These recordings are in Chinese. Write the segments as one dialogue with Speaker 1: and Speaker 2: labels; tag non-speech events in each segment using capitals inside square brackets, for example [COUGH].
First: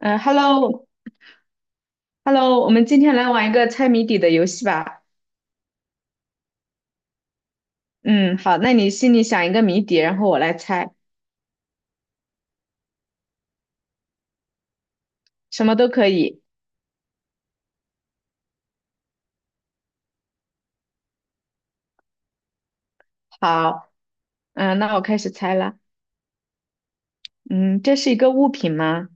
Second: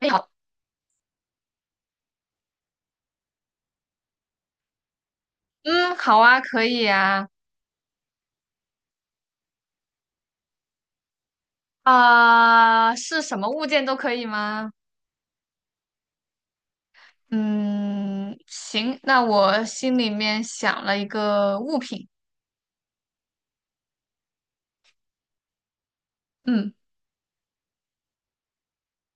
Speaker 1: 哎好，
Speaker 2: ，Hello，Hello，我们今天来玩一个猜谜底的游戏吧。
Speaker 1: 嗯，好啊，可以啊，
Speaker 2: 嗯，好，那你心里想一个谜底，然后我来猜，
Speaker 1: 啊、是什么物件都可以吗？
Speaker 2: 什么都可以。
Speaker 1: 嗯，行，那我心里面想了一个物品，
Speaker 2: 好，嗯，那我开始猜了。
Speaker 1: 嗯，
Speaker 2: 嗯，这是一个物品吗？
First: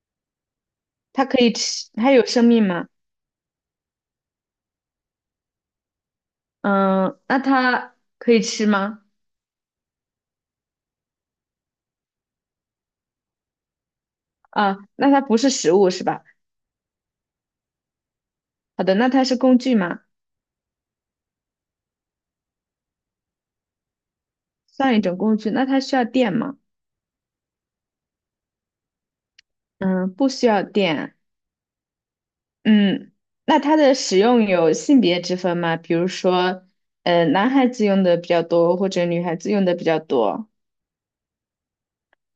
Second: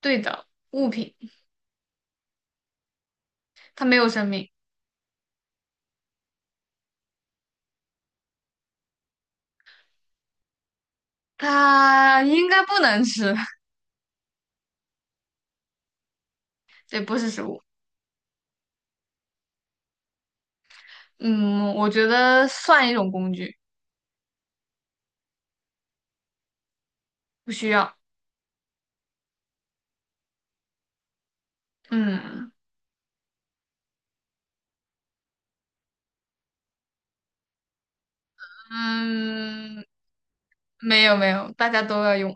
Speaker 1: 对的，物品，
Speaker 2: 它可以吃，它有生命吗？
Speaker 1: 它没有生命，
Speaker 2: 嗯，那它可以吃吗？
Speaker 1: 它应该不能吃，[LAUGHS]
Speaker 2: 啊，那它不是食物是吧？
Speaker 1: 对，不是食物，
Speaker 2: 好的，那它是工具吗？
Speaker 1: 嗯，我觉得算一种工具，
Speaker 2: 算一种工具，那它需要电吗？
Speaker 1: 不需要，
Speaker 2: 嗯，不需要电。
Speaker 1: 嗯
Speaker 2: 嗯，那它的使用有性别之分吗？比如说，男孩子用的比较多，或者女孩子用的
Speaker 1: 嗯，
Speaker 2: 比较多，
Speaker 1: 没有没有，大家都要用，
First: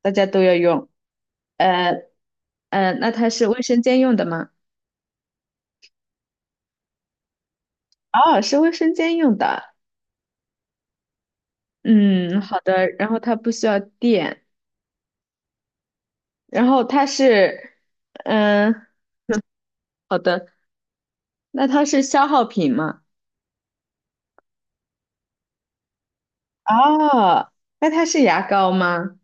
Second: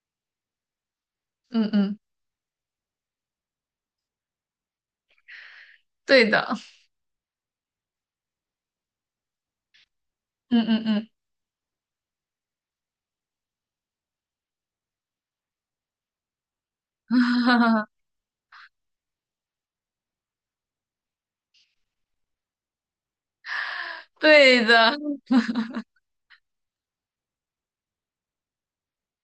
Speaker 2: 大家都要用。
Speaker 1: 嗯嗯，
Speaker 2: 呃那它是卫生间用的吗？
Speaker 1: 对的，
Speaker 2: 哦，是卫生间用的。
Speaker 1: 嗯嗯嗯，
Speaker 2: 嗯，好的。然后它不需要电，然后它
Speaker 1: [LAUGHS] 哈
Speaker 2: 是，
Speaker 1: 哈，
Speaker 2: 嗯，好的。那它是消耗品吗？
Speaker 1: 对的，
Speaker 2: 哦，那它是牙膏吗？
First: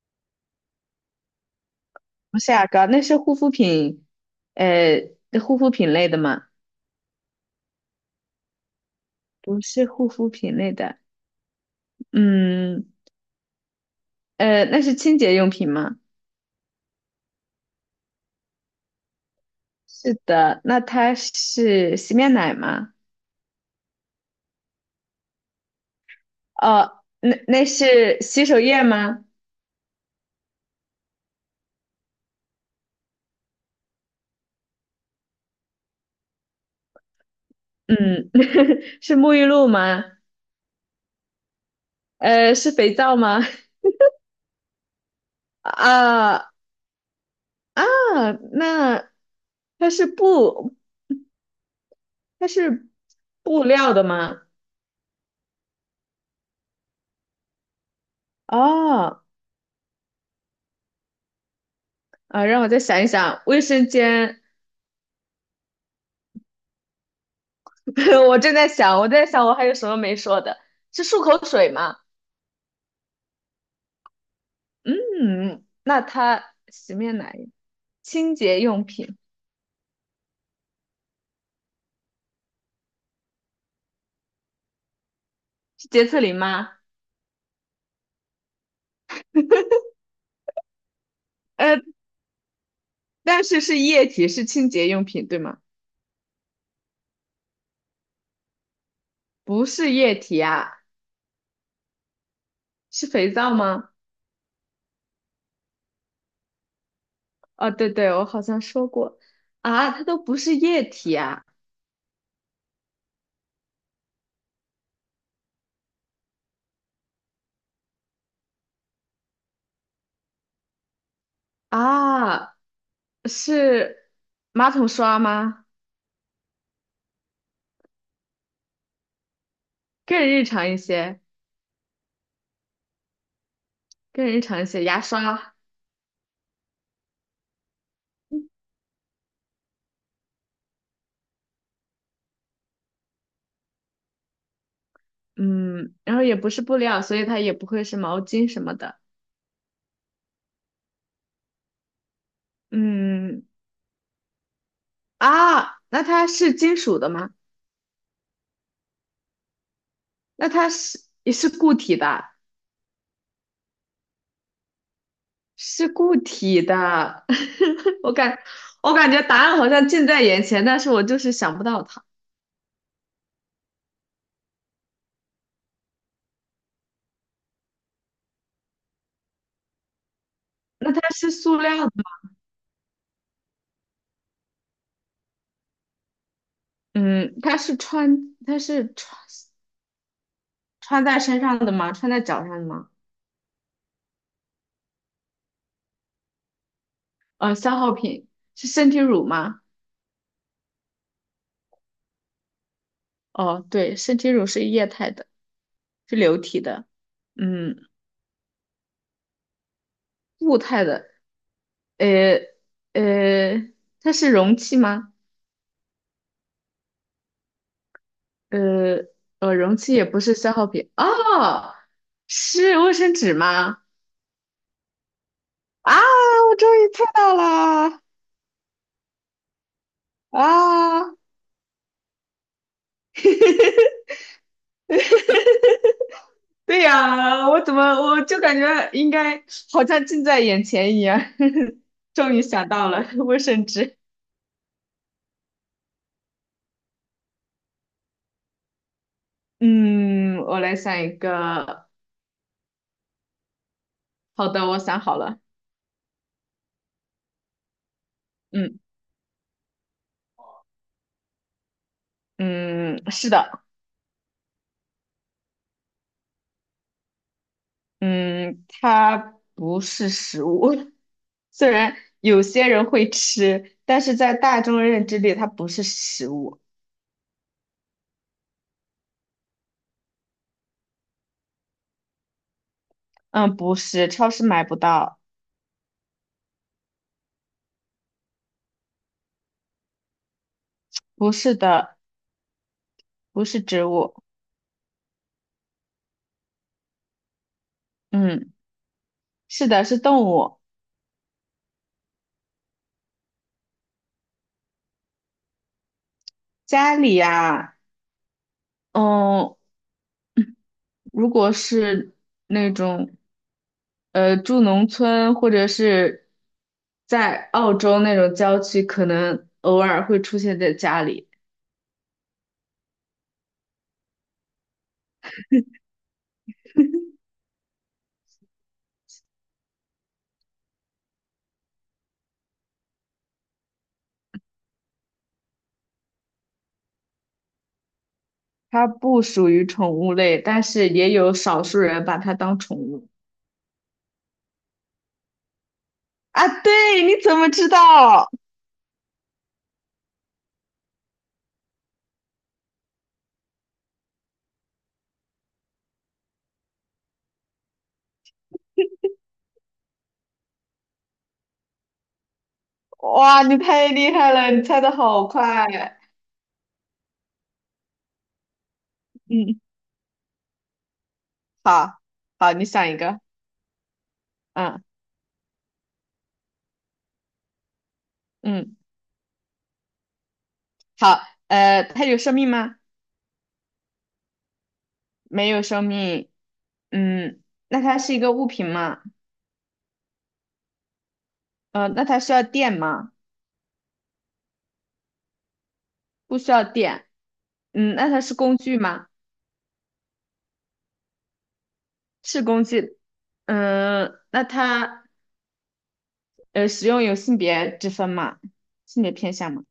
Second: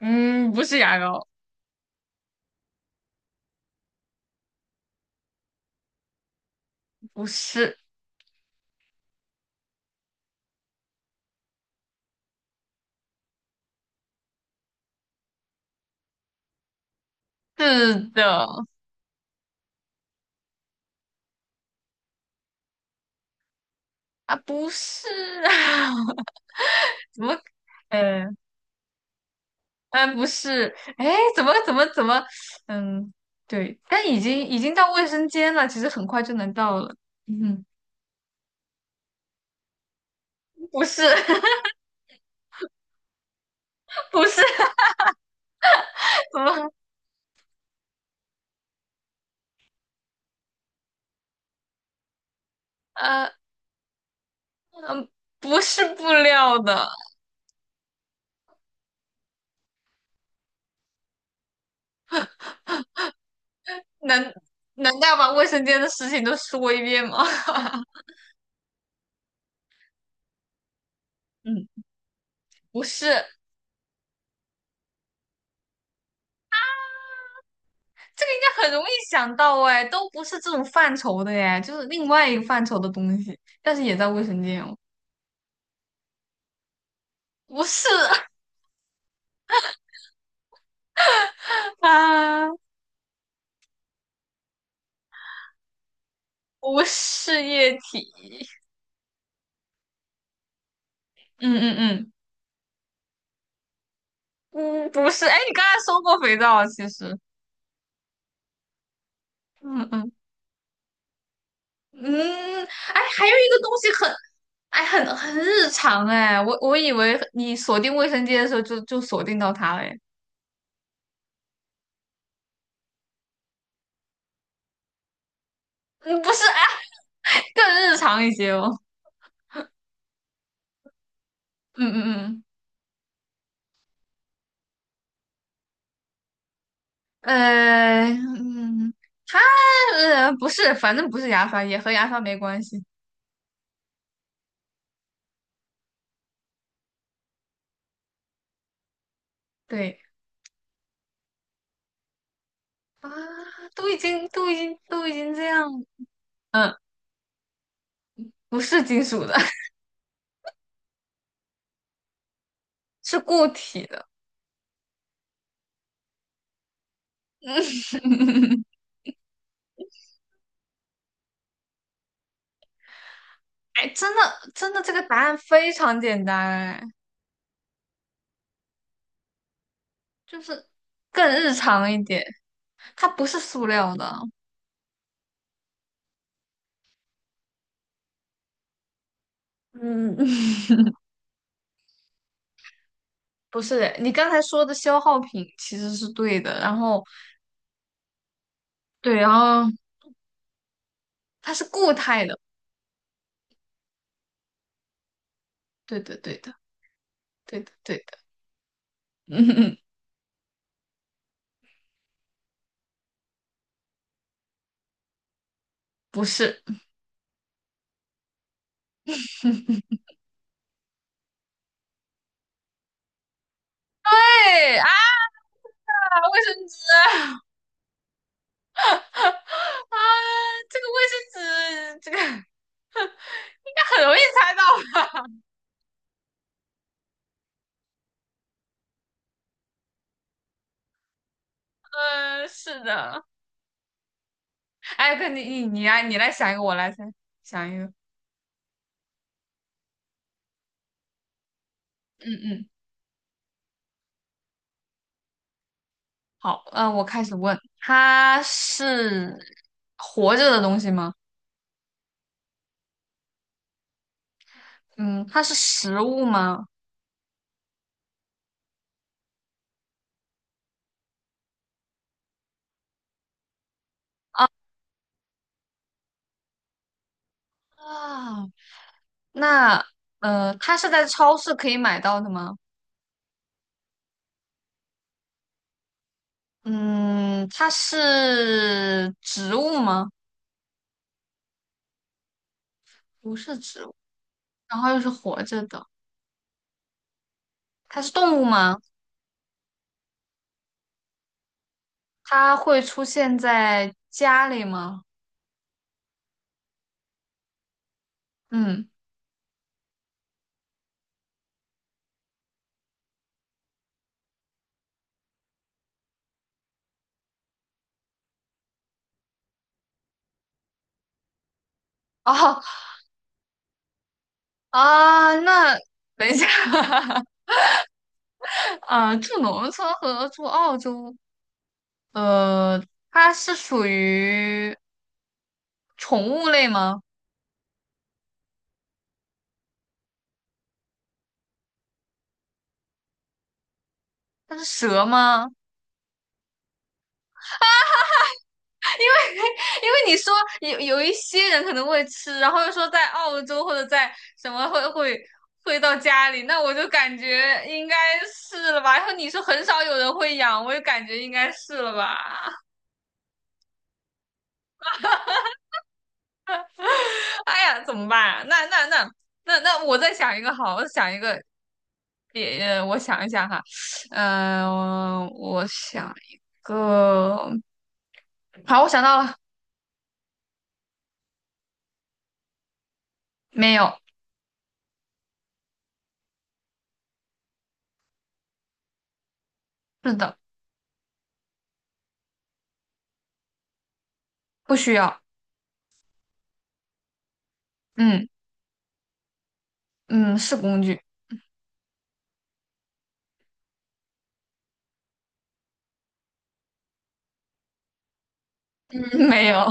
Speaker 1: 嗯，不是牙膏。
Speaker 2: 不是牙膏，那是护肤品，呃，护肤品类的吗？
Speaker 1: 不是，
Speaker 2: 不是护肤品类的，嗯，那是清洁用品吗？
Speaker 1: 是的，
Speaker 2: 是的，那它是洗面奶吗？
Speaker 1: 啊，不是啊，[LAUGHS]
Speaker 2: 哦，
Speaker 1: 怎么，
Speaker 2: 那是
Speaker 1: 嗯
Speaker 2: 洗手液吗？
Speaker 1: 嗯，不是，哎，怎么，嗯，对，但已经到卫生间了，其实很快就能到了，嗯，
Speaker 2: 嗯，[LAUGHS] 是沐浴露吗？
Speaker 1: 不是 [LAUGHS]
Speaker 2: 是肥皂吗？
Speaker 1: 不是，
Speaker 2: [LAUGHS]
Speaker 1: 怎
Speaker 2: 啊
Speaker 1: 么，
Speaker 2: 啊，那它是布，它是
Speaker 1: 呃
Speaker 2: 布料的吗？
Speaker 1: 嗯，不是布料的，
Speaker 2: 哦，啊，让我再想一想，卫生
Speaker 1: 难
Speaker 2: 间，
Speaker 1: 难道把卫生间的事情都说一遍吗？[LAUGHS]
Speaker 2: [LAUGHS] 我正在想，我在想我还有什么没说的，是漱口水
Speaker 1: 嗯，
Speaker 2: 吗？
Speaker 1: 不是，应
Speaker 2: 嗯，那它洗面奶、清洁
Speaker 1: 该很容
Speaker 2: 用
Speaker 1: 易
Speaker 2: 品
Speaker 1: 想到哎，都不是这种范畴的哎，就是另外一个范畴的东西，但是也在卫生间哦。
Speaker 2: 是洁厕灵吗？
Speaker 1: 不是
Speaker 2: 呃，
Speaker 1: 啊，[LAUGHS]
Speaker 2: 但是是液体，是清洁用品，对吗？
Speaker 1: 不是液体。
Speaker 2: 不是液体啊，
Speaker 1: 嗯嗯
Speaker 2: 是肥皂吗？
Speaker 1: 嗯嗯，不是。哎，你刚才说过肥皂啊其实。
Speaker 2: 哦，对对，我好像说过
Speaker 1: 嗯
Speaker 2: 啊，它
Speaker 1: 嗯
Speaker 2: 都不是液体啊
Speaker 1: 嗯，哎，还有一个东西很日常哎，我以为你锁定卫生间的时候就锁定到它了哎。
Speaker 2: 啊，是马桶刷吗？
Speaker 1: 嗯，不是哎，更日常一些哦。
Speaker 2: 更日常一些，
Speaker 1: 嗯嗯
Speaker 2: 更日常一些，牙刷，
Speaker 1: 嗯，嗯，它不是，反正不是牙刷，也和牙刷没关系。
Speaker 2: 嗯，然后也不是布料，所以它也不会是毛巾什么的，
Speaker 1: 对啊，
Speaker 2: 嗯
Speaker 1: 都已经这样。
Speaker 2: 那它是
Speaker 1: 嗯
Speaker 2: 金属的吗？
Speaker 1: 不是金属的，
Speaker 2: 那它是也是固体的，
Speaker 1: [LAUGHS] 是固体的。
Speaker 2: 是固体的。[LAUGHS] 我感
Speaker 1: [LAUGHS]
Speaker 2: 我感觉答案好像近在眼前，但是我就是想不到它。
Speaker 1: 哎，真的真的，这个答案非常简单，哎，就是
Speaker 2: 那它
Speaker 1: 更
Speaker 2: 是
Speaker 1: 日
Speaker 2: 塑料
Speaker 1: 常
Speaker 2: 的，
Speaker 1: 一点，它不是塑料的。
Speaker 2: 嗯，它是穿它是穿
Speaker 1: 嗯，[LAUGHS]
Speaker 2: 穿在身上的吗？穿在脚上的吗？
Speaker 1: 不是的你刚才说的消耗品其实是对的，然后
Speaker 2: 呃，消耗品是身体
Speaker 1: 对，
Speaker 2: 乳
Speaker 1: 然
Speaker 2: 吗？
Speaker 1: 后它是固态的，
Speaker 2: 哦，对，身体乳是液态的，
Speaker 1: 对
Speaker 2: 是
Speaker 1: 的，
Speaker 2: 流
Speaker 1: 对的，
Speaker 2: 体的，
Speaker 1: 对的，
Speaker 2: 嗯，
Speaker 1: 对的，[LAUGHS] 嗯，
Speaker 2: 固态的，呃呃，它是容器吗？
Speaker 1: 不是，
Speaker 2: 呃容器也不是消耗品哦，是卫生纸吗？
Speaker 1: 对啊，
Speaker 2: 啊，
Speaker 1: 卫
Speaker 2: 我
Speaker 1: 生
Speaker 2: 终
Speaker 1: 纸
Speaker 2: 于猜到了
Speaker 1: [LAUGHS] 啊，这个卫
Speaker 2: 啊！
Speaker 1: 生纸，这个 [LAUGHS] 很
Speaker 2: [LAUGHS]
Speaker 1: 容易猜到。
Speaker 2: 对呀，我怎么我就感觉应该好像近在眼前一样，[LAUGHS] 终于
Speaker 1: 嗯，
Speaker 2: 想
Speaker 1: 是
Speaker 2: 到了
Speaker 1: 的。
Speaker 2: 卫生纸。
Speaker 1: 哎，哥，你来，你来想一个，我来猜，想一个。
Speaker 2: 嗯，我来想一个。
Speaker 1: 嗯嗯，
Speaker 2: 好的，我想好了。
Speaker 1: 好，我开始问，它
Speaker 2: 嗯
Speaker 1: 是活着的东西吗？
Speaker 2: 嗯，是的，
Speaker 1: 嗯，它是食物吗？
Speaker 2: 嗯，它不是食物。[LAUGHS] 虽然有些人会吃，但是在大众认知里，它不是食物。
Speaker 1: 啊，那它是在超市可以买到的吗？
Speaker 2: 嗯，不是，超市买不到。
Speaker 1: 嗯，它是植物吗？
Speaker 2: 不是的，
Speaker 1: 不
Speaker 2: 不
Speaker 1: 是
Speaker 2: 是
Speaker 1: 植
Speaker 2: 植
Speaker 1: 物，
Speaker 2: 物。
Speaker 1: 然后又是活着的，它是动物
Speaker 2: 嗯，
Speaker 1: 吗？
Speaker 2: 是的，是动物。
Speaker 1: 它会出现在家里吗？
Speaker 2: 家里呀，
Speaker 1: 嗯，
Speaker 2: 嗯，如果是那种住农村或者是在澳洲那种郊区，可能偶尔会出现在家里。
Speaker 1: 哦，[LAUGHS] 啊，那等一下，[LAUGHS] 啊，住农村和住澳洲，呃，它是属于宠物类吗？
Speaker 2: 它不属于宠物类，但是也有少数人把它当宠物。
Speaker 1: 它是蛇吗？
Speaker 2: 啊，对，你怎么知道？
Speaker 1: [LAUGHS] 因为你说有一些人可能会吃，然后又说在澳洲或者在什么会到家里，那我就感觉应该是了吧。然后你说很少有人会养，我就感觉应该是了吧。
Speaker 2: 哇，你太厉害了，你猜的好快。
Speaker 1: [LAUGHS] 哎呀，怎么办啊那那那那
Speaker 2: 嗯，
Speaker 1: 那，我再想一个好，我再想一个
Speaker 2: 好，好，
Speaker 1: 也，
Speaker 2: 你想一
Speaker 1: 我
Speaker 2: 个。
Speaker 1: 想一下哈，嗯、
Speaker 2: 嗯
Speaker 1: 我想一个，
Speaker 2: 嗯，
Speaker 1: 好，我想到了，
Speaker 2: 好。呃，它有生命吗？
Speaker 1: 没有，
Speaker 2: 没有生命。嗯，那它是一个物品吗？
Speaker 1: 是的，
Speaker 2: 呃，那它需要电吗？
Speaker 1: 不需要，
Speaker 2: 不需要电。嗯，那它
Speaker 1: 嗯
Speaker 2: 是工具吗？
Speaker 1: 嗯，是工具，
Speaker 2: 是工具。嗯，那它使用有性别之分吗？性别
Speaker 1: 嗯，[LAUGHS]
Speaker 2: 偏
Speaker 1: 没
Speaker 2: 向
Speaker 1: 有，
Speaker 2: 吗？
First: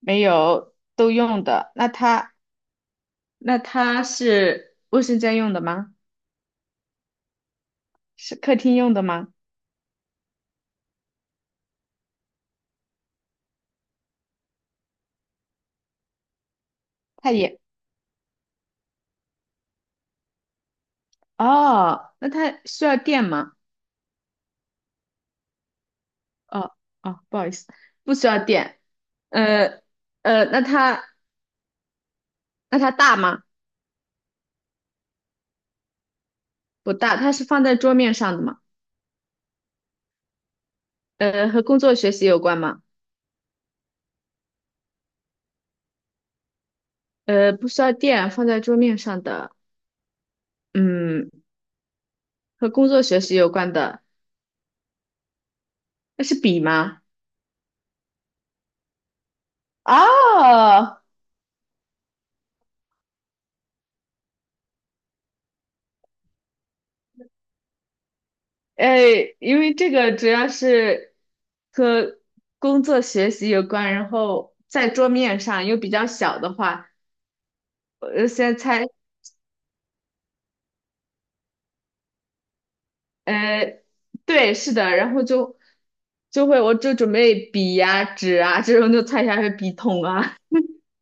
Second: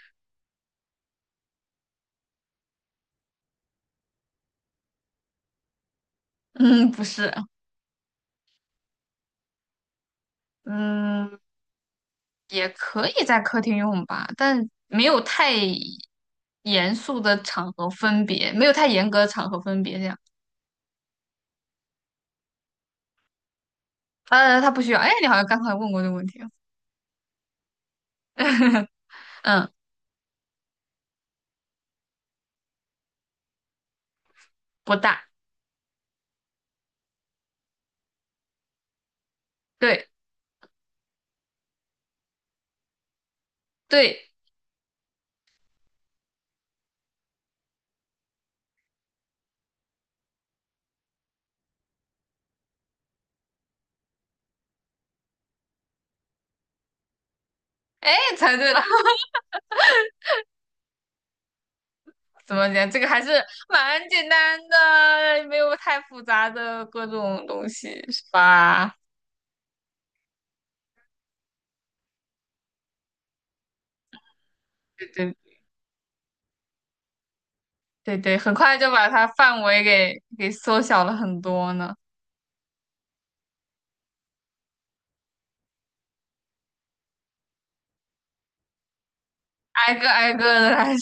Speaker 2: 没有，都用的。那它是卫生间用的吗？
Speaker 1: [LAUGHS] 嗯，不是，
Speaker 2: 是客厅用的吗？
Speaker 1: 嗯，也可以在客厅用吧，但没有太严肃
Speaker 2: 它
Speaker 1: 的
Speaker 2: 也，
Speaker 1: 场合分别，没有太严格的场合分别这样，
Speaker 2: 哦，那它需要电吗？
Speaker 1: 它不需要，哎，你好像刚才问过这个问题了
Speaker 2: 哦哦，不好意思，不需要电。
Speaker 1: [LAUGHS] 嗯，
Speaker 2: 呃那它大吗？
Speaker 1: 不大，
Speaker 2: 不大，它是放在桌面上的吗？
Speaker 1: 对
Speaker 2: 呃，和工作学习有关吗？
Speaker 1: 对，
Speaker 2: 呃，不需要电，放在桌面上的，嗯，和工作学习有关的，那是笔吗？
Speaker 1: 哎，猜对了。
Speaker 2: 哦，
Speaker 1: 怎么讲？这个还是蛮简单的，没有太复杂的各种东西，是吧？
Speaker 2: 哎，因为这个主要是和工作学习有关，然后在
Speaker 1: 对
Speaker 2: 桌
Speaker 1: 对
Speaker 2: 面上又比较小的话，
Speaker 1: 对
Speaker 2: 呃，
Speaker 1: 对，很
Speaker 2: 先
Speaker 1: 快
Speaker 2: 猜，
Speaker 1: 就把它范围给缩小了很多呢。
Speaker 2: 呃，对，是的，然后就会，我就准备笔呀、纸啊这种，就猜一下是笔
Speaker 1: 挨
Speaker 2: 筒
Speaker 1: 个挨
Speaker 2: 啊，
Speaker 1: 个的来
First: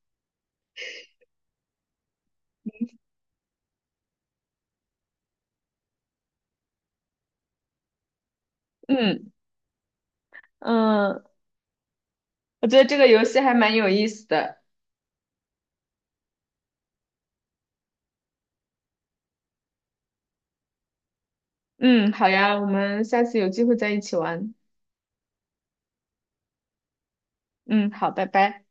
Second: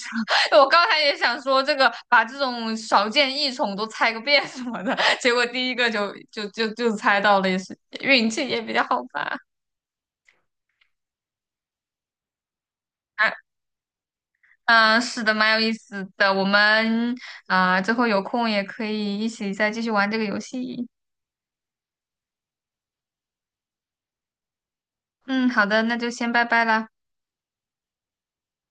Speaker 1: 说，[LAUGHS] 我刚才也想说这个，把这种少见异宠都猜个遍什么的，结果第一个就猜到了，也是运气也比较
Speaker 2: [LAUGHS]
Speaker 1: 好
Speaker 2: 嗯
Speaker 1: 吧。
Speaker 2: 嗯，我觉得这个游戏还蛮有意思的，
Speaker 1: 啊，嗯、是的，蛮有意思的。我们啊、之后有空也可以一起再继续玩这个游戏。
Speaker 2: 嗯，好呀，我们下次有机会再一起玩，
Speaker 1: 嗯，好的，那就先拜拜啦。
Speaker 2: 嗯，好，拜拜。